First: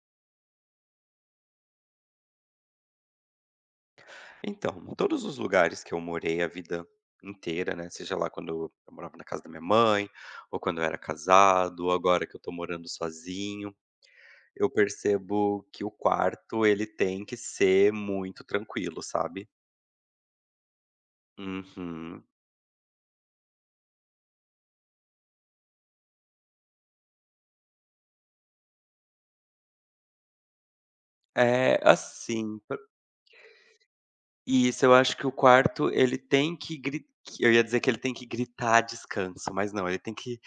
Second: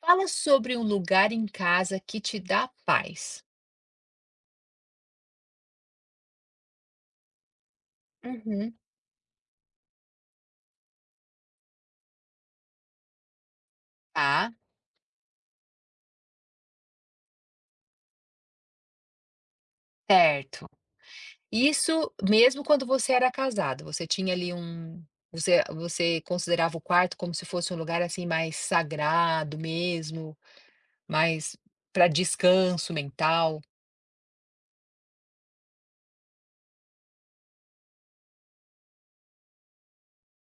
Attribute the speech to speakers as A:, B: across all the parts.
A: Fala sobre um lugar em casa que te dá paz.
B: Então, todos os lugares que eu morei a vida inteira, né, seja lá quando eu
A: Uhum.
B: morava na casa da minha mãe, ou quando eu era casado, ou agora que eu tô morando sozinho,
A: Tá?
B: eu percebo que o quarto, ele tem que ser muito tranquilo, sabe.
A: Certo. Isso
B: Uhum.
A: mesmo quando você era casado, você tinha ali você considerava o quarto como se fosse um lugar, assim, mais sagrado mesmo, mais
B: É,
A: para
B: assim, p
A: descanso mental?
B: isso, eu acho que o quarto, ele tem que gri eu ia dizer que ele tem que gritar "descanso", mas não, ele tem que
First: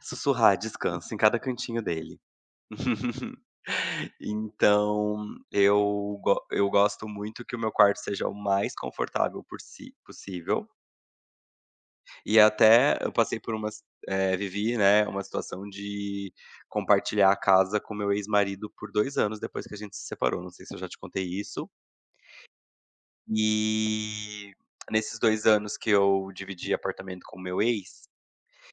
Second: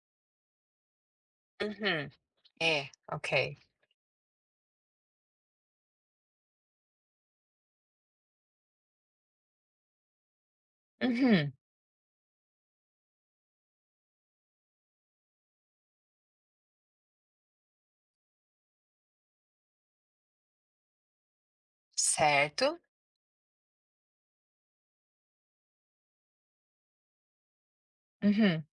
B: sussurrar "descanso" em cada cantinho
A: Uhum.
B: dele.
A: É, ok.
B: Então, eu gosto muito que o meu quarto seja o mais confortável possi possível,
A: Uhum.
B: e até eu passei por vivi, né, uma situação de compartilhar a casa com meu ex-marido por 2 anos depois que a gente se separou, não sei se eu já te contei isso.
A: Certo.
B: E nesses 2 anos que eu dividi apartamento com meu ex,
A: Uhum.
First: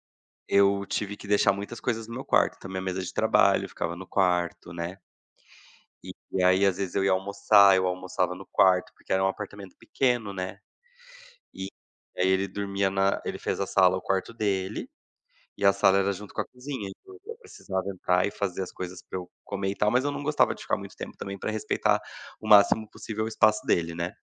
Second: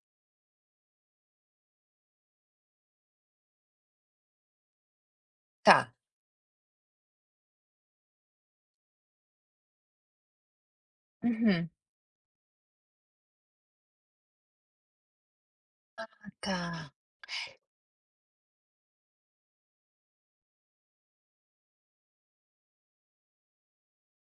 B: eu tive que deixar muitas coisas no meu quarto, então minha mesa de trabalho ficava no quarto, né.
A: Tá.
B: E aí, às vezes, eu ia almoçar, eu almoçava no quarto, porque era um apartamento pequeno, né. E
A: Uhum.
B: aí ele dormia na ele fez a sala o quarto dele, e a sala era junto com a
A: Tá.
B: cozinha, então eu precisava entrar e fazer as coisas pra eu comer e tal, mas eu não gostava de ficar muito tempo também pra respeitar o máximo possível o espaço dele, né.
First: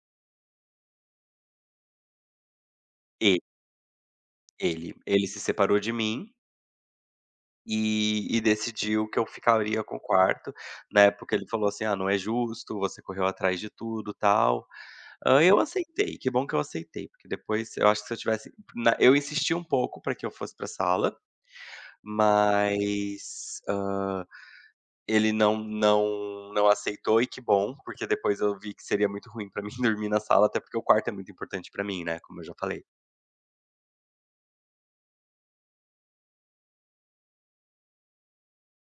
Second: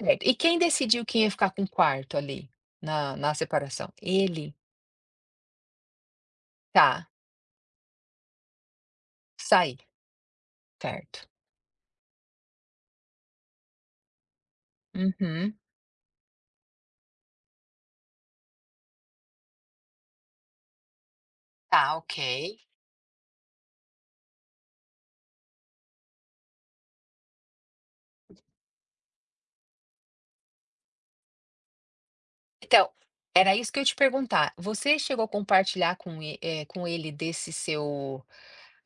A: Certo. E quem decidiu quem ia ficar com o quarto ali, na
B: E
A: separação? Ele?
B: ele se separou de mim
A: Tá.
B: e decidiu que eu
A: Saí.
B: ficaria com o quarto. Na
A: Certo.
B: época ele falou assim: "Ah, não é justo, você correu atrás de tudo, tal". Hã,
A: Uhum.
B: eu aceitei, que bom que eu aceitei, porque depois eu acho que se eu tivesse na eu insisti um pouco para que eu fosse pra sala,
A: Tá, ok.
B: mas, ele não aceitou e que bom, porque depois eu vi que seria muito ruim pra mim dormir na sala, até porque o quarto é muito importante pra mim, né, como eu já falei.
A: Então, era isso que eu ia te perguntar. Você chegou a compartilhar com, com ele desse seu,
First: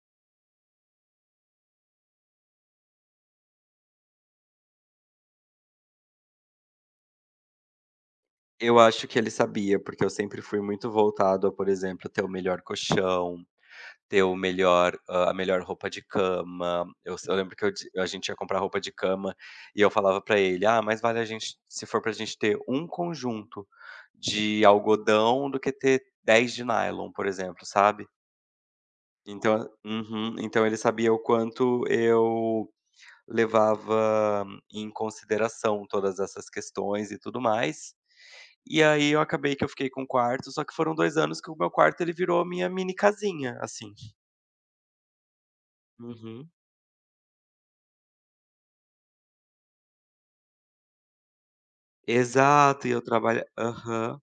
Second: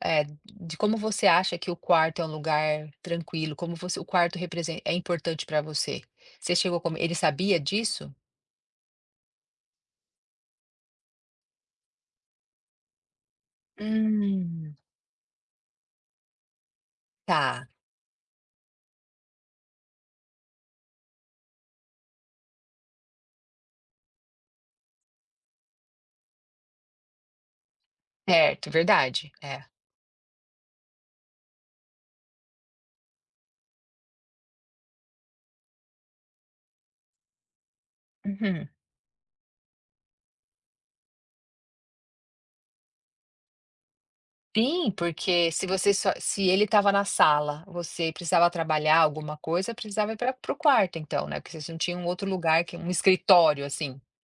A: de como você acha que o quarto é um lugar tranquilo, como você, o quarto representa, é importante para você? Você chegou como, ele sabia disso?
B: Eu acho que ele sabia, porque eu sempre fui muito voltado a, por exemplo, ter o melhor colchão. Ter o
A: Hum.
B: melhor a melhor roupa de cama. Eu lembro que
A: Tá,
B: eu di a gente ia comprar roupa de cama e eu falava pra ele: "Ah, mais vale a gente se for pra gente ter um conjunto de algodão do que ter 10 de nylon", por exemplo, sabe.
A: certo, verdade. É.
B: Então, uhum. Então ele sabia o quanto eu levava em consideração todas essas questões e tudo mais.
A: Uhum.
B: E aí eu acabei que eu fiquei com um quarto, só que foram 2 anos que o meu quarto ele virou minha mini casinha, assim.
A: Sim, porque se você só se
B: Uhum.
A: ele estava na sala, você precisava trabalhar alguma coisa, precisava ir para o quarto então, né, porque vocês não tinham um outro lugar que
B: Exato,
A: um
B: e eu trabalha
A: escritório, assim,
B: aham.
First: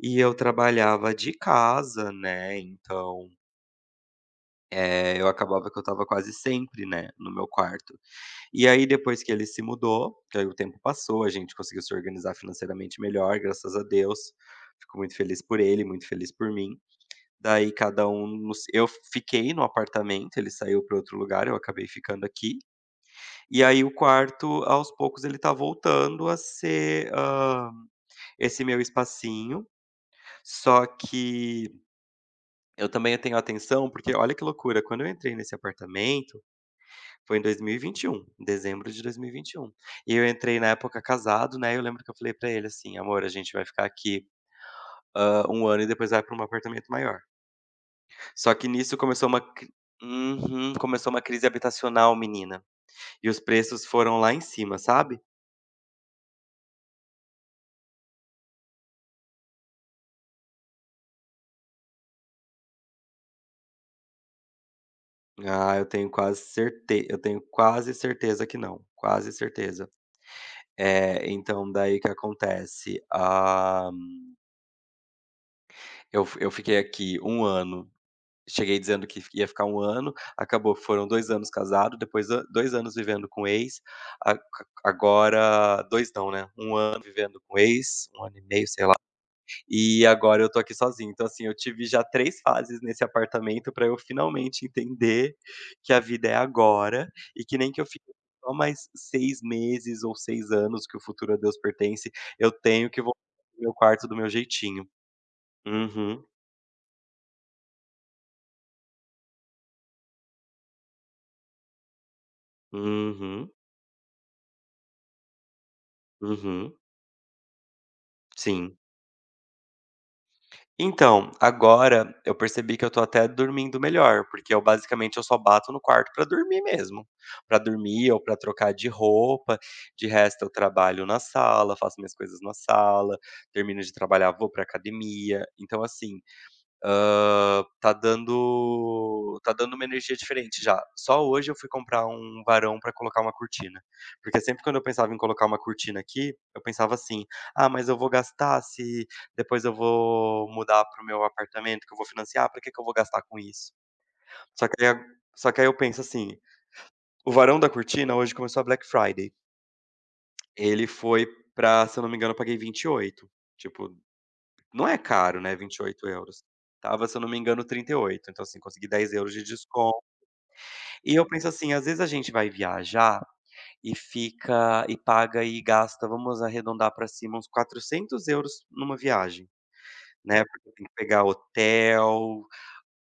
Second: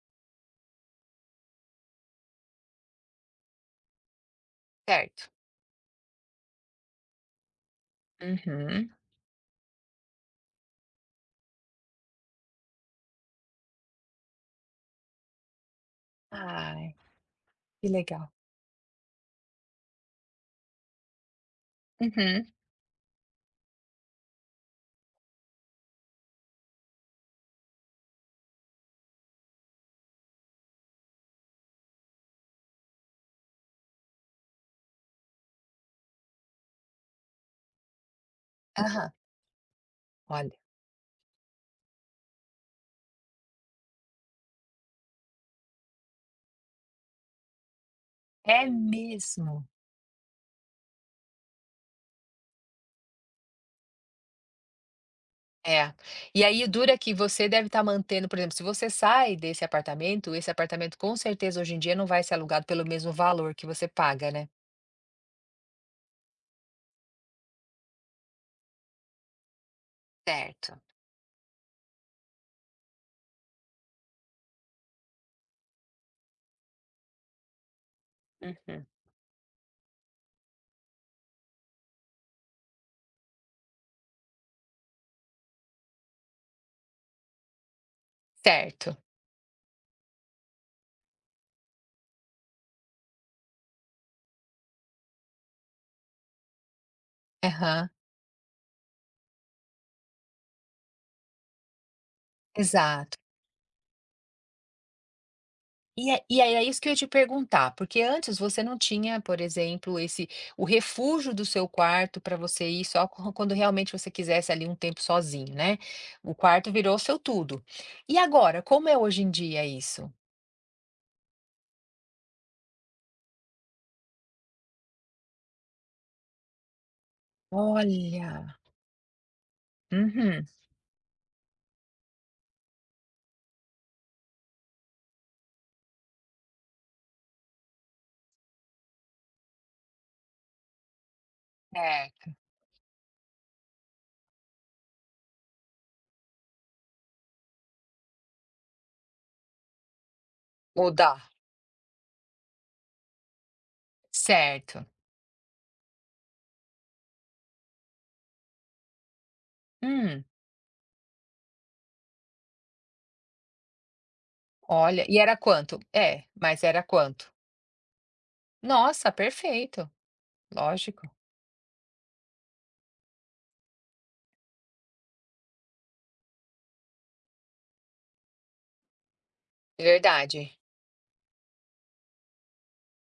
B: E eu trabalhava de casa, né, então, eu
A: certo?
B: acabava que eu estava quase sempre, né, no meu quarto. E aí
A: Uhum.
B: depois que ele se mudou, que aí o tempo passou, a gente conseguiu se organizar financeiramente melhor, graças a Deus. Fico muito feliz por ele, muito feliz por mim.
A: Ai,
B: Daí
A: que
B: cada um
A: legal.
B: no se eu fiquei no apartamento, ele saiu para outro lugar, eu acabei ficando
A: Uhum.
B: aqui. E aí o quarto, aos poucos, ele tá voltando a ser, esse meu espacinho. Só que eu também tenho atenção, porque olha que loucura, quando eu entrei nesse apartamento, foi em 2021, em dezembro de
A: Aham.
B: dois mil e vinte e um. E eu
A: Olha,
B: entrei na época casado, né, eu lembro que eu falei pra ele assim: "Amor, a gente vai ficar aqui, 1 ano e depois vai pra um apartamento maior". Só
A: é
B: que nisso começou uma
A: mesmo.
B: cri uhum, começou uma crise habitacional, menina. E os preços foram lá em cima, sabe.
A: É. E aí dura que você deve estar mantendo, por exemplo, se você sai desse apartamento, esse apartamento com certeza hoje em dia não vai ser alugado pelo mesmo valor que você paga, né?
B: Ah, eu tenho quase certeza que não, quase certeza.
A: Certo.
B: É, então daí que acontece, ah, Eu fiquei aqui 1 ano, cheguei
A: Uhum.
B: dizendo que ia ficar 1 ano, acabou que foram 2 anos casado, depois an 2 anos vivendo com ex, a agora 2 não, né, 1 ano vivendo com ex, 1 ano e meio, sei lá,
A: Certo.
B: e agora eu tô aqui sozinho. Então, assim, eu tive já 3 fases nesse apartamento pra eu finalmente entender que a vida é agora e que nem que eu
A: Aham.
B: fique só mais 6 meses ou 6 anos, que o futuro a Deus pertence, eu tenho que voltar
A: Exato.
B: para meu quarto do meu jeitinho.
A: E é
B: Uhum,
A: e aí é isso que eu ia te perguntar, porque antes você não tinha, por exemplo, esse o refúgio do seu quarto para você ir só quan
B: uhum.
A: quando realmente você quisesse ali um tempo sozinho, né. O quarto
B: Uhum,
A: virou seu tudo. E agora,
B: sim.
A: como é hoje em dia isso?
B: Então, agora eu percebi que eu tô até dormindo melhor, porque eu basicamente eu só bato no quarto pra dormir mesmo. Pra dormir ou pra
A: Olha,
B: trocar de roupa. De resto,
A: uhum,
B: eu trabalho na sala, faço minhas coisas na sala, termino de trabalhar, vou pra academia. Então, assim, tá dando uma energia diferente já. Só hoje eu fui comprar
A: certo.
B: um varão pra colocar uma cortina, porque sempre quando eu pensava em colocar uma cortina aqui, eu pensava assim: "Ah, mas eu vou gastar se depois eu vou mudar para o meu
A: Mudar.
B: apartamento que eu vou financiar, pra que que eu vou gastar com isso?". Só que
A: Certo.
B: aí a só que aí eu penso assim, o varão da cortina hoje começou a Black Friday,
A: Hum,
B: ele foi pra se eu não me engano eu paguei 28, tipo, não é
A: olha, e era
B: caro, né, Vinte
A: quanto?
B: e oito
A: É,
B: euros.
A: mas era
B: Tava, se eu não
A: quanto?
B: me engano, 38. Então, assim, consegui
A: Nossa,
B: 10 euros de
A: perfeito,
B: desconto.
A: lógico.
B: E eu penso assim, às vezes a gente vai viajar e fica e paga e gasta, vamos arredondar para cima, uns 400 euros numa viagem, né,
A: Verdade.
B: porque tem que pegar hotel,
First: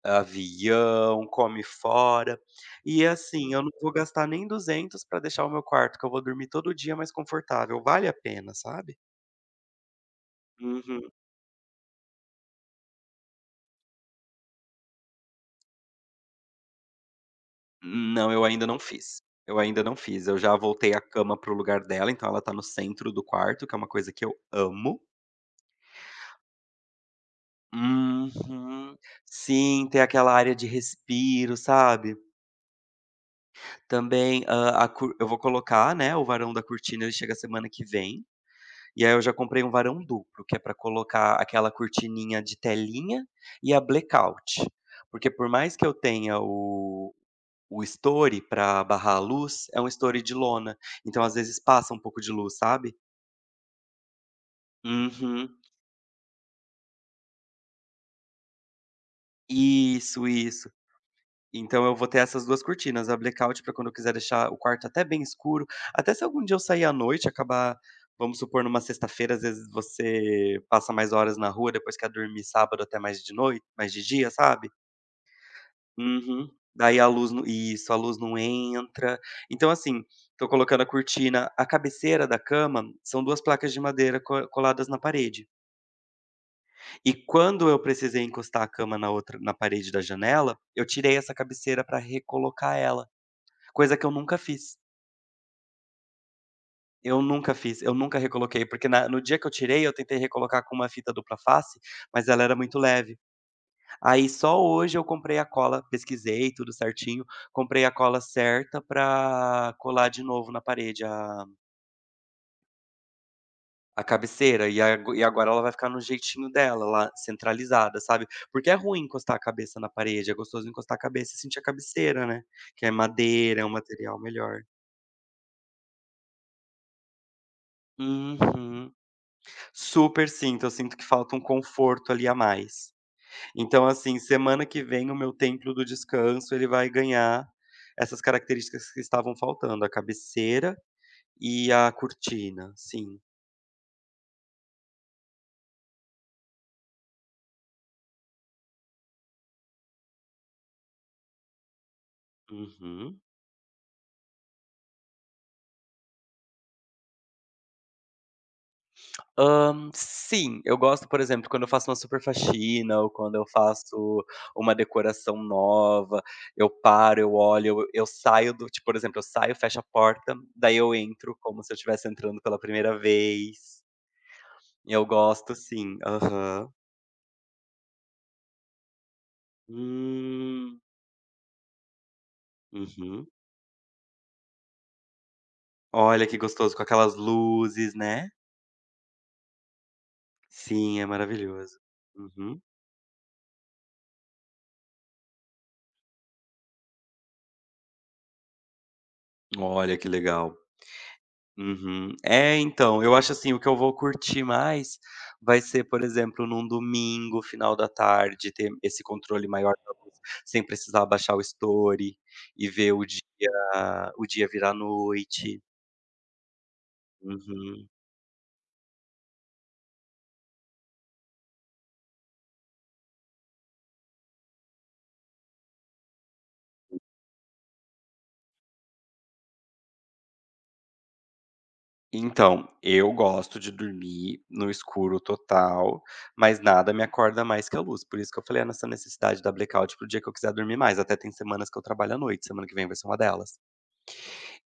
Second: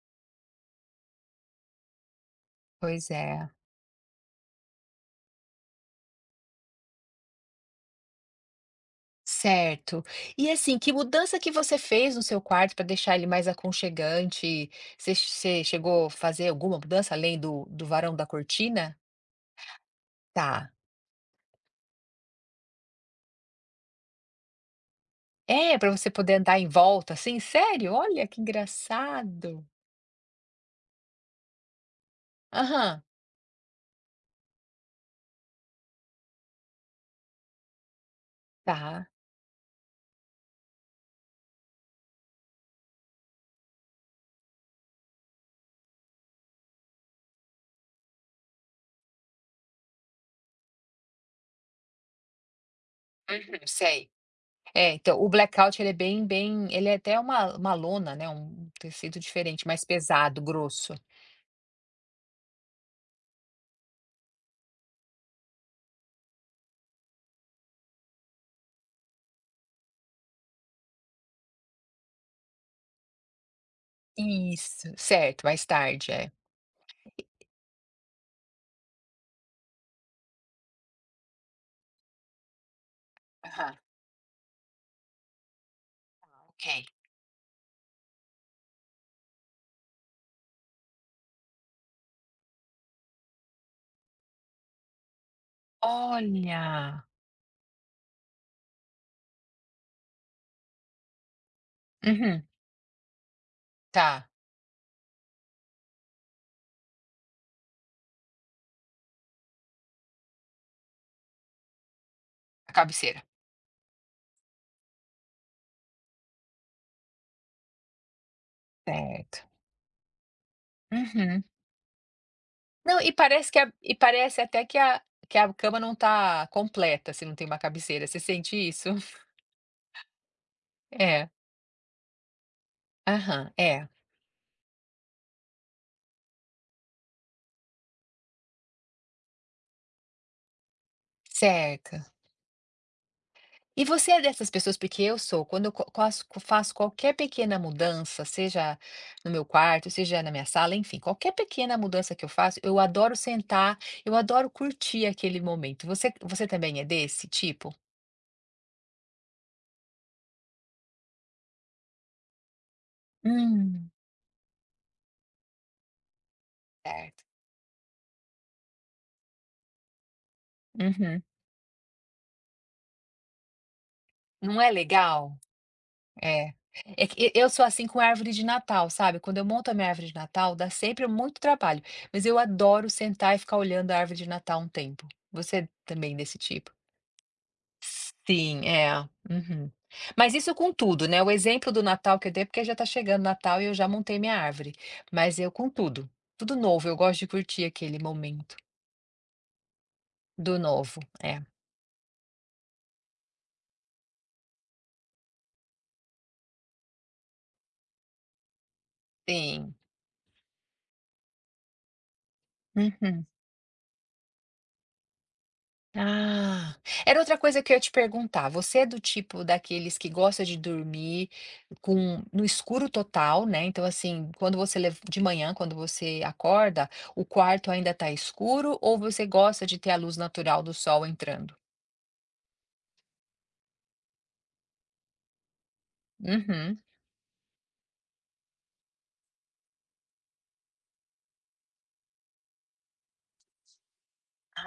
B: avião, come fora. E,
A: Pois é.
B: assim, eu não vou gastar nem 200 pra deixar o meu quarto, que eu vou dormir todo dia mais confortável. Vale a pena, sabe?
A: Certo. E assim, que
B: Uhum.
A: mudança que você fez no seu quarto para deixar ele mais aconchegante? Você chegou a fazer alguma mudança além do varão da
B: Não, eu ainda não
A: cortina?
B: fiz. Eu ainda não fiz. Eu já
A: Tá.
B: voltei a cama pro lugar dela, então ela tá no centro do quarto, que é uma coisa que eu amo.
A: É, para você poder andar em volta, assim? Sério? Olha que
B: Uhum.
A: engraçado.
B: Sim, tem aquela área de respiro, sabe.
A: Aham,
B: Também, hã, a cur eu vou colocar, né, o varão da cortina, ele chega semana que vem, e
A: tá.
B: aí eu já comprei um varão duplo, que é pra colocar aquela cortininha de telinha e a blackout. Porque por mais que eu tenha o estoure para barrar a luz é um estoure de lona, então às vezes passa um pouco de luz, sabe?
A: Uhum, sei. É, então, o
B: Uhum.
A: blackout ele é bem bem ele é até uma lona, né, um tecido diferente, mais
B: Isso,
A: pesado,
B: isso.
A: grosso.
B: Então eu vou ter essas 2 cortinas, a blackout para quando eu quiser deixar o quarto até bem escuro, até se algum dia eu sair à noite acabar, vamos supor, numa sexta-feira, às vezes você passa mais horas na rua, depois quer dormir sábado até mais de dia, sabe?
A: Isso, certo, mais tarde, é.
B: Uhum. Daí a luz não Isso, a luz não entra. Então, assim, tô colocando a cortina a cabeceira da cama são 2 placas
A: Aham,
B: de madeira co coladas na parede.
A: ok.
B: E quando eu precisei encostar a cama na parede da janela, eu tirei essa cabeceira para recolocar ela, coisa que eu nunca fiz.
A: Olha!
B: Eu nunca fiz, eu nunca recoloquei, porque na no dia que eu tirei, eu tentei recolocar com uma fita dupla face, mas
A: Uhum,
B: ela era muito leve.
A: tá.
B: Aí só hoje eu comprei a cola pesquisei tudo certinho, comprei a cola certa pra colar de novo na parede a
A: A cabeceira.
B: a cabeceira, e agora ela vai ficar no jeitinho dela lá, centralizada, sabe. Porque é ruim encostar a
A: Certo.
B: cabeça na parede, é gostoso encostar a cabeça e
A: Uhum.
B: sentir a cabeceira, né, que é
A: Não,
B: madeira, é um
A: e
B: material
A: parece
B: melhor.
A: até que a cama não tá completa se não tem uma cabeceira, você sente isso?
B: Uhum. Super sinto, eu sinto que
A: É.
B: falta um conforto ali a mais.
A: Aham,
B: Então,
A: é.
B: assim, semana que vem o meu templo do descanso, ele vai ganhar essas características que estavam faltando, a cabeceira e a
A: Certo.
B: cortina, sim.
A: E você é dessas pessoas porque eu sou, quando eu co quaço faço qualquer pequena mudança, seja no meu quarto, seja na minha sala, enfim, qualquer pequena mudança que eu faço, eu adoro
B: Uhum.
A: sentar, eu adoro curtir aquele momento. Você também é desse tipo?
B: Sim, eu gosto, por exemplo, quando eu faço uma super faxina ou quando eu
A: Hum,
B: faço uma decoração nova, eu paro,
A: certo.
B: eu olho, eu saio do tipo, por exemplo, eu saio, fecho a porta, daí eu
A: Uhum.
B: entro como se eu estivesse entrando pela primeira vez.
A: Não é
B: Eu
A: legal?
B: gosto sim.
A: É.
B: Aham.
A: É que eu sou assim com árvore de Natal, sabe, quando eu monto a minha árvore de Natal, dá
B: Hum.
A: sempre muito trabalho, mas eu adoro
B: Uhum.
A: sentar e ficar olhando a árvore de Natal um tempo. Você também
B: Olha que
A: desse tipo?
B: gostoso, com aquelas luzes, né.
A: Sim, é. Uhum. Mas isso com
B: Sim, é
A: tudo, né, o exemplo
B: maravilhoso.
A: do Natal que eu dei,
B: Uhum.
A: porque já tá chegando Natal e eu já montei minha árvore, mas eu com tudo, tudo novo, eu gosto de curtir aquele momento
B: Olha que legal.
A: do novo. É,
B: Uhum. É, então, eu acho assim, o que eu vou curtir mais vai ser, por exemplo, num domingo, final da tarde, ter esse controle maior
A: sim.
B: da luz, sem precisar baixar o story e ver
A: Uhum.
B: o dia virar noite.
A: Ah, era outra coisa que eu ia te
B: Uhum.
A: perguntar. Você é do tipo daqueles que gosta de dormir com no escuro total, né? Então, assim, de manhã, quando você acorda, o quarto ainda tá escuro ou você gosta de ter a luz natural do sol entrando?
B: Então, eu gosto de dormir no escuro total, mas
A: Uhum.
B: nada me acorda mais que a luz. Por isso que eu falei: "Ah, nessa necessidade da blackout pro dia que eu quiser dormir mais". Até tem semanas que eu trabalho à noite, semana que vem vai ser uma delas.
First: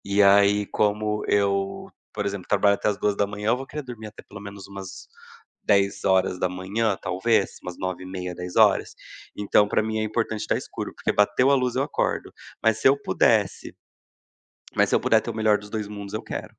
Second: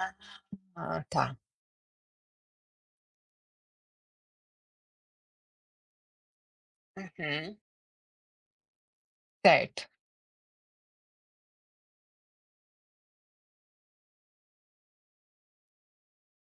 B: E aí,
A: Ah,
B: como
A: tá.
B: eu, por exemplo, trabalho até as 2 da manhã, eu vou querer dormir até pelo menos umas 10 horas da manhã, talvez,
A: Uhum.
B: umas 9 e meia, 10 horas. Então,
A: Certo.
B: pra mim é importante estar escuro, porque bateu a luz eu acordo. Mas se eu pudesse mas se eu puder ter o melhor dos 2 mundos, eu quero.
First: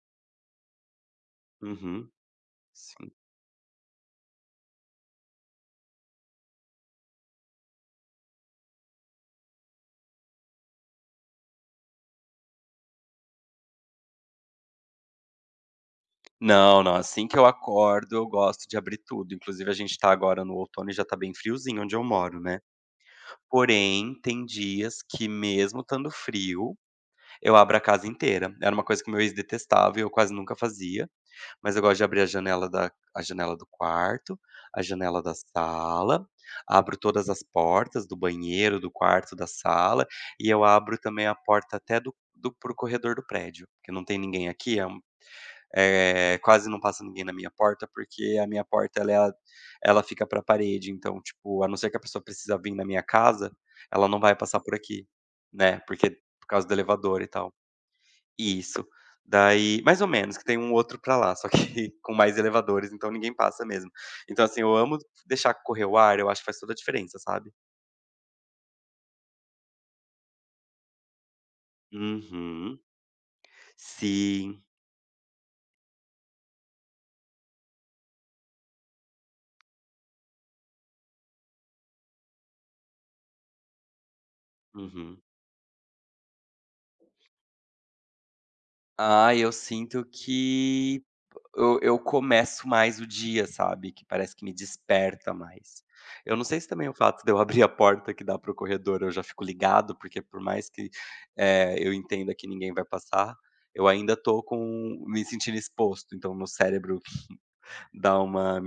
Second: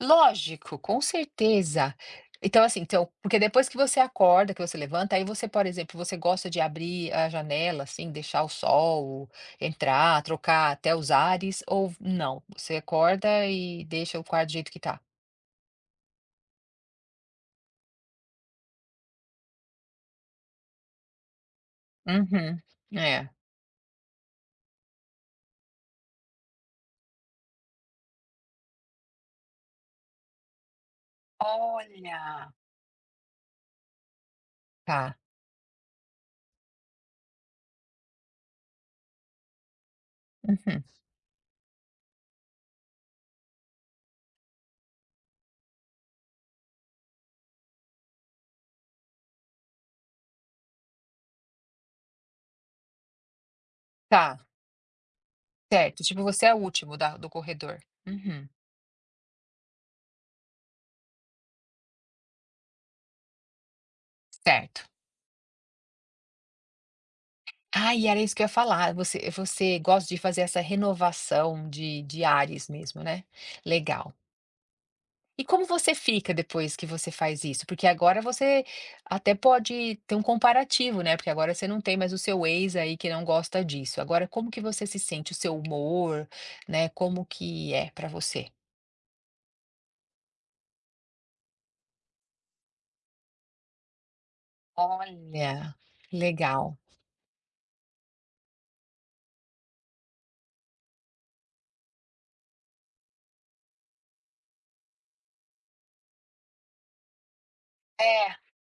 A: Lógico, com certeza.
B: Uhum.
A: Então, assim, então, porque depois que você acorda, que você levanta, aí você, por exemplo, você gosta de abrir a janela, assim, deixar o sol entrar, trocar até os ares, ou não? Você acorda e deixa o quarto do jeito que tá?
B: Não, não, assim que eu acordo, eu gosto de abrir tudo. Inclusive, a gente tá agora no outono e já tá bem friozinho onde eu moro,
A: Uhum,
B: né.
A: é.
B: Porém, tem dias que mesmo estando frio, eu abro a casa inteira. Era uma coisa que o meu ex detestava e eu quase nunca fazia, mas eu gosto de abrir
A: Olha!
B: a janela do quarto, a
A: Tá,
B: janela da sala, abro todas as portas do banheiro, do quarto, da sala, e eu
A: uhum,
B: abro também a porta até do do para o corredor do prédio, porque não tem ninguém aqui, é, quase não passa ninguém na minha porta, porque a minha porta ela é a ela fica para a parede, então, tipo, a não ser que a pessoa precisa vir na minha casa, ela não vai
A: tá,
B: passar por aqui, né,
A: certo.
B: porque
A: Tipo, você
B: por
A: é o
B: causa do
A: último da
B: elevador
A: do
B: e tal.
A: corredor. Uhum,
B: Isso. Daí mais ou menos, que tem um outro pra lá, só que com mais elevadores, então ninguém passa mesmo. Então, assim, eu
A: certo.
B: amo deixar correr o ar, eu acho que faz toda a diferença, sabe.
A: Ah, e era isso que eu ia falar, você gosta de fazer essa renovação de ares
B: Uhum.
A: mesmo, né? Legal.
B: Sim.
A: E como você fica depois que você faz isso? Porque agora você até pode ter um comparativo, né, porque agora você não tem mais o seu ex aí que não gosta disso. Agora como que você se
B: Uhum.
A: sente? O seu humor, né, como que é pra você?
B: Ah, eu sinto que eu começo mais o dia, sabe, que parece que me desperta
A: Olha,
B: mais. Eu não sei se
A: legal.
B: também o fato de eu abrir a porta que dá para o corredor, eu já fico ligado, porque por mais que, eu entenda que ninguém vai passar, eu ainda tô com me sentindo exposto, então meu cérebro dá
A: É,
B: uma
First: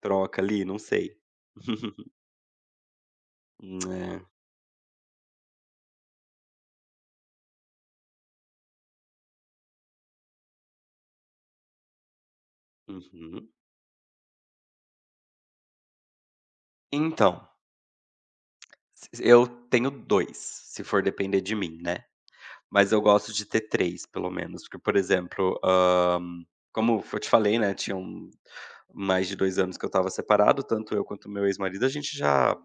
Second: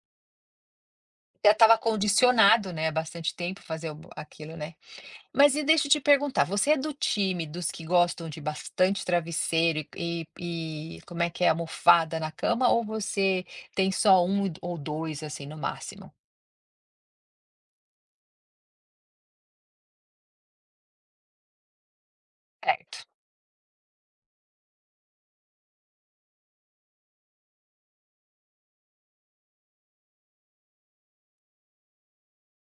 B: troca ali, não sei.
A: já estava condicionado, né, há bastante tempo fazer o
B: É,
A: aquilo, né? Mas e deixa eu te perguntar, você é do time dos que gostam de bastante travesseiro e como é que é, almofada na cama, ou você
B: uhum.
A: tem só um ou dois assim no máximo?
B: Então, se eu tenho 2, se for depender de mim, né. Mas
A: Certo.
B: eu gosto de ter 3 pelo menos, porque, por exemplo, como eu te falei, né, tinham mais de 2 anos que eu estava separado, tanto eu quanto meu ex-marido, a gente já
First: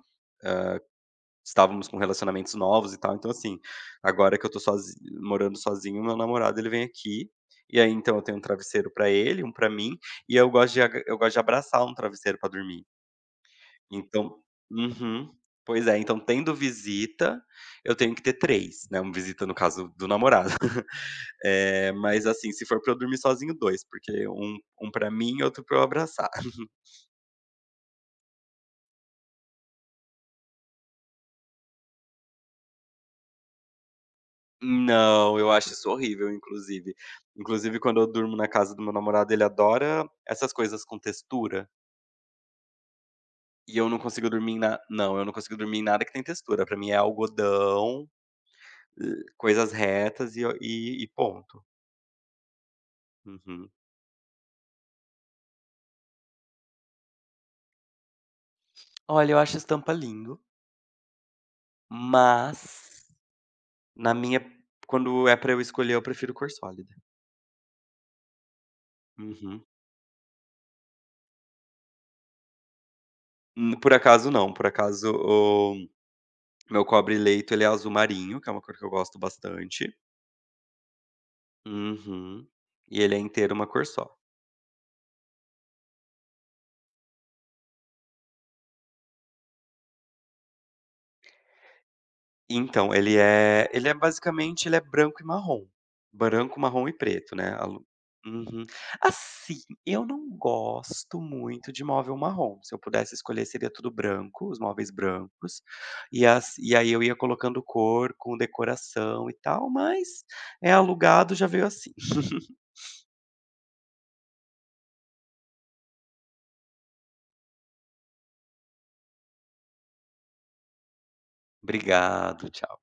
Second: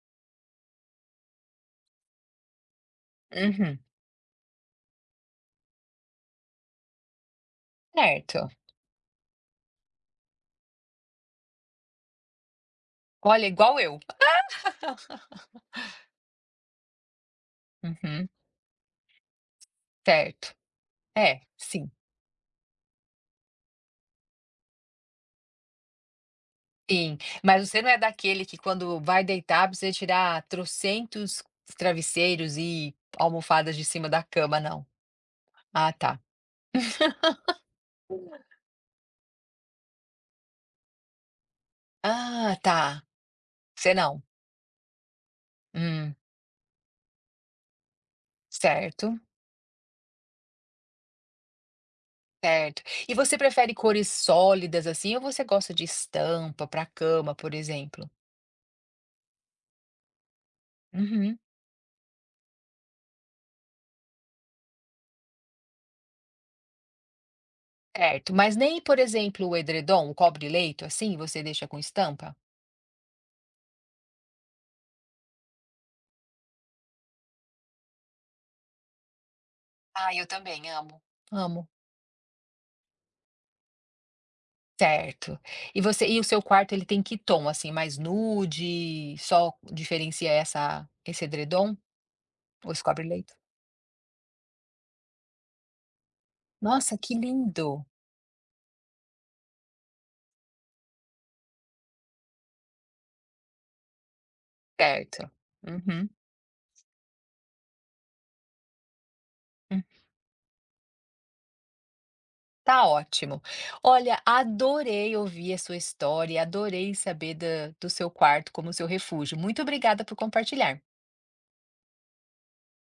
B: estávamos com relacionamentos novos e tal, então assim,
A: Uhum.
B: agora que eu tô sozi morando sozinho, meu namorado ele vem aqui, e aí então eu tenho um
A: Certo.
B: travesseiro pra ele, um pra mim, e eu gosto de abraçar um travesseiro pra dormir.
A: Olha, igual eu.
B: Então. Uhum. Pois é, então tendo visita, eu tenho que
A: Uhum.
B: ter três, né, uma visita no caso do namorado.
A: Certo. É, sim.
B: Mas assim, se for pra eu dormir sozinho, dois, porque um pra mim e outro pra eu abraçar.
A: Sim. Mas você não é daquele que quando vai deitar precisa tirar trocentos travesseiros e almofadas de cima da cama, não.
B: Não, eu acho isso
A: Ah, tá.
B: horrível, inclusive. Inclusive, quando eu durmo na casa do meu namorado, ele adora essas coisas com textura,
A: Ah, tá.
B: e eu
A: Você
B: não
A: não.
B: consigo dormir em na não, eu não consigo dormir em nada que
A: Hum,
B: tem textura. Pra mim é algodão, eh,
A: certo.
B: coisas retas e ponto.
A: Certo. E você
B: Uhum.
A: prefere cores sólidas assim ou você gosta de estampa para cama, por exemplo?
B: Olha, eu acho estampa lindo,
A: Uhum.
B: mas na minha quando é pra eu escolher, eu prefiro cor sólida.
A: Certo. Mas nem, por exemplo, o
B: Uhum.
A: edredom, o cobre-leito, assim, você deixa com estampa?
B: Por acaso não. por acaso Meu cobre-leito, ele é azul marinho, que é uma cor que eu gosto bastante.
A: Ah, eu também amo. Amo.
B: Uhum. E ele é inteiro uma cor só.
A: Certo. E você, e o seu quarto, ele tem que tom, assim, mais nude, só diferencia esse edredom ou esse
B: Então,
A: cobre-leito?
B: ele é basicamente ele é branco e marrom. Branco, marrom e
A: Nossa, que
B: preto, né. a
A: lindo.
B: lu Uhum. Assim, eu não gosto muito de móvel marrom. Se eu pudesse escolher, seria tudo branco, os móveis
A: Certo.
B: brancos.
A: Uhum.
B: E aí eu ia colocando cor com decoração e tal, mas é alugado, já veio assim.
A: Tá ótimo. Olha, adorei ouvir a sua história, adorei saber do seu quarto como seu refúgio. Muito obrigada por compartilhar.
B: Obrigado, tchau.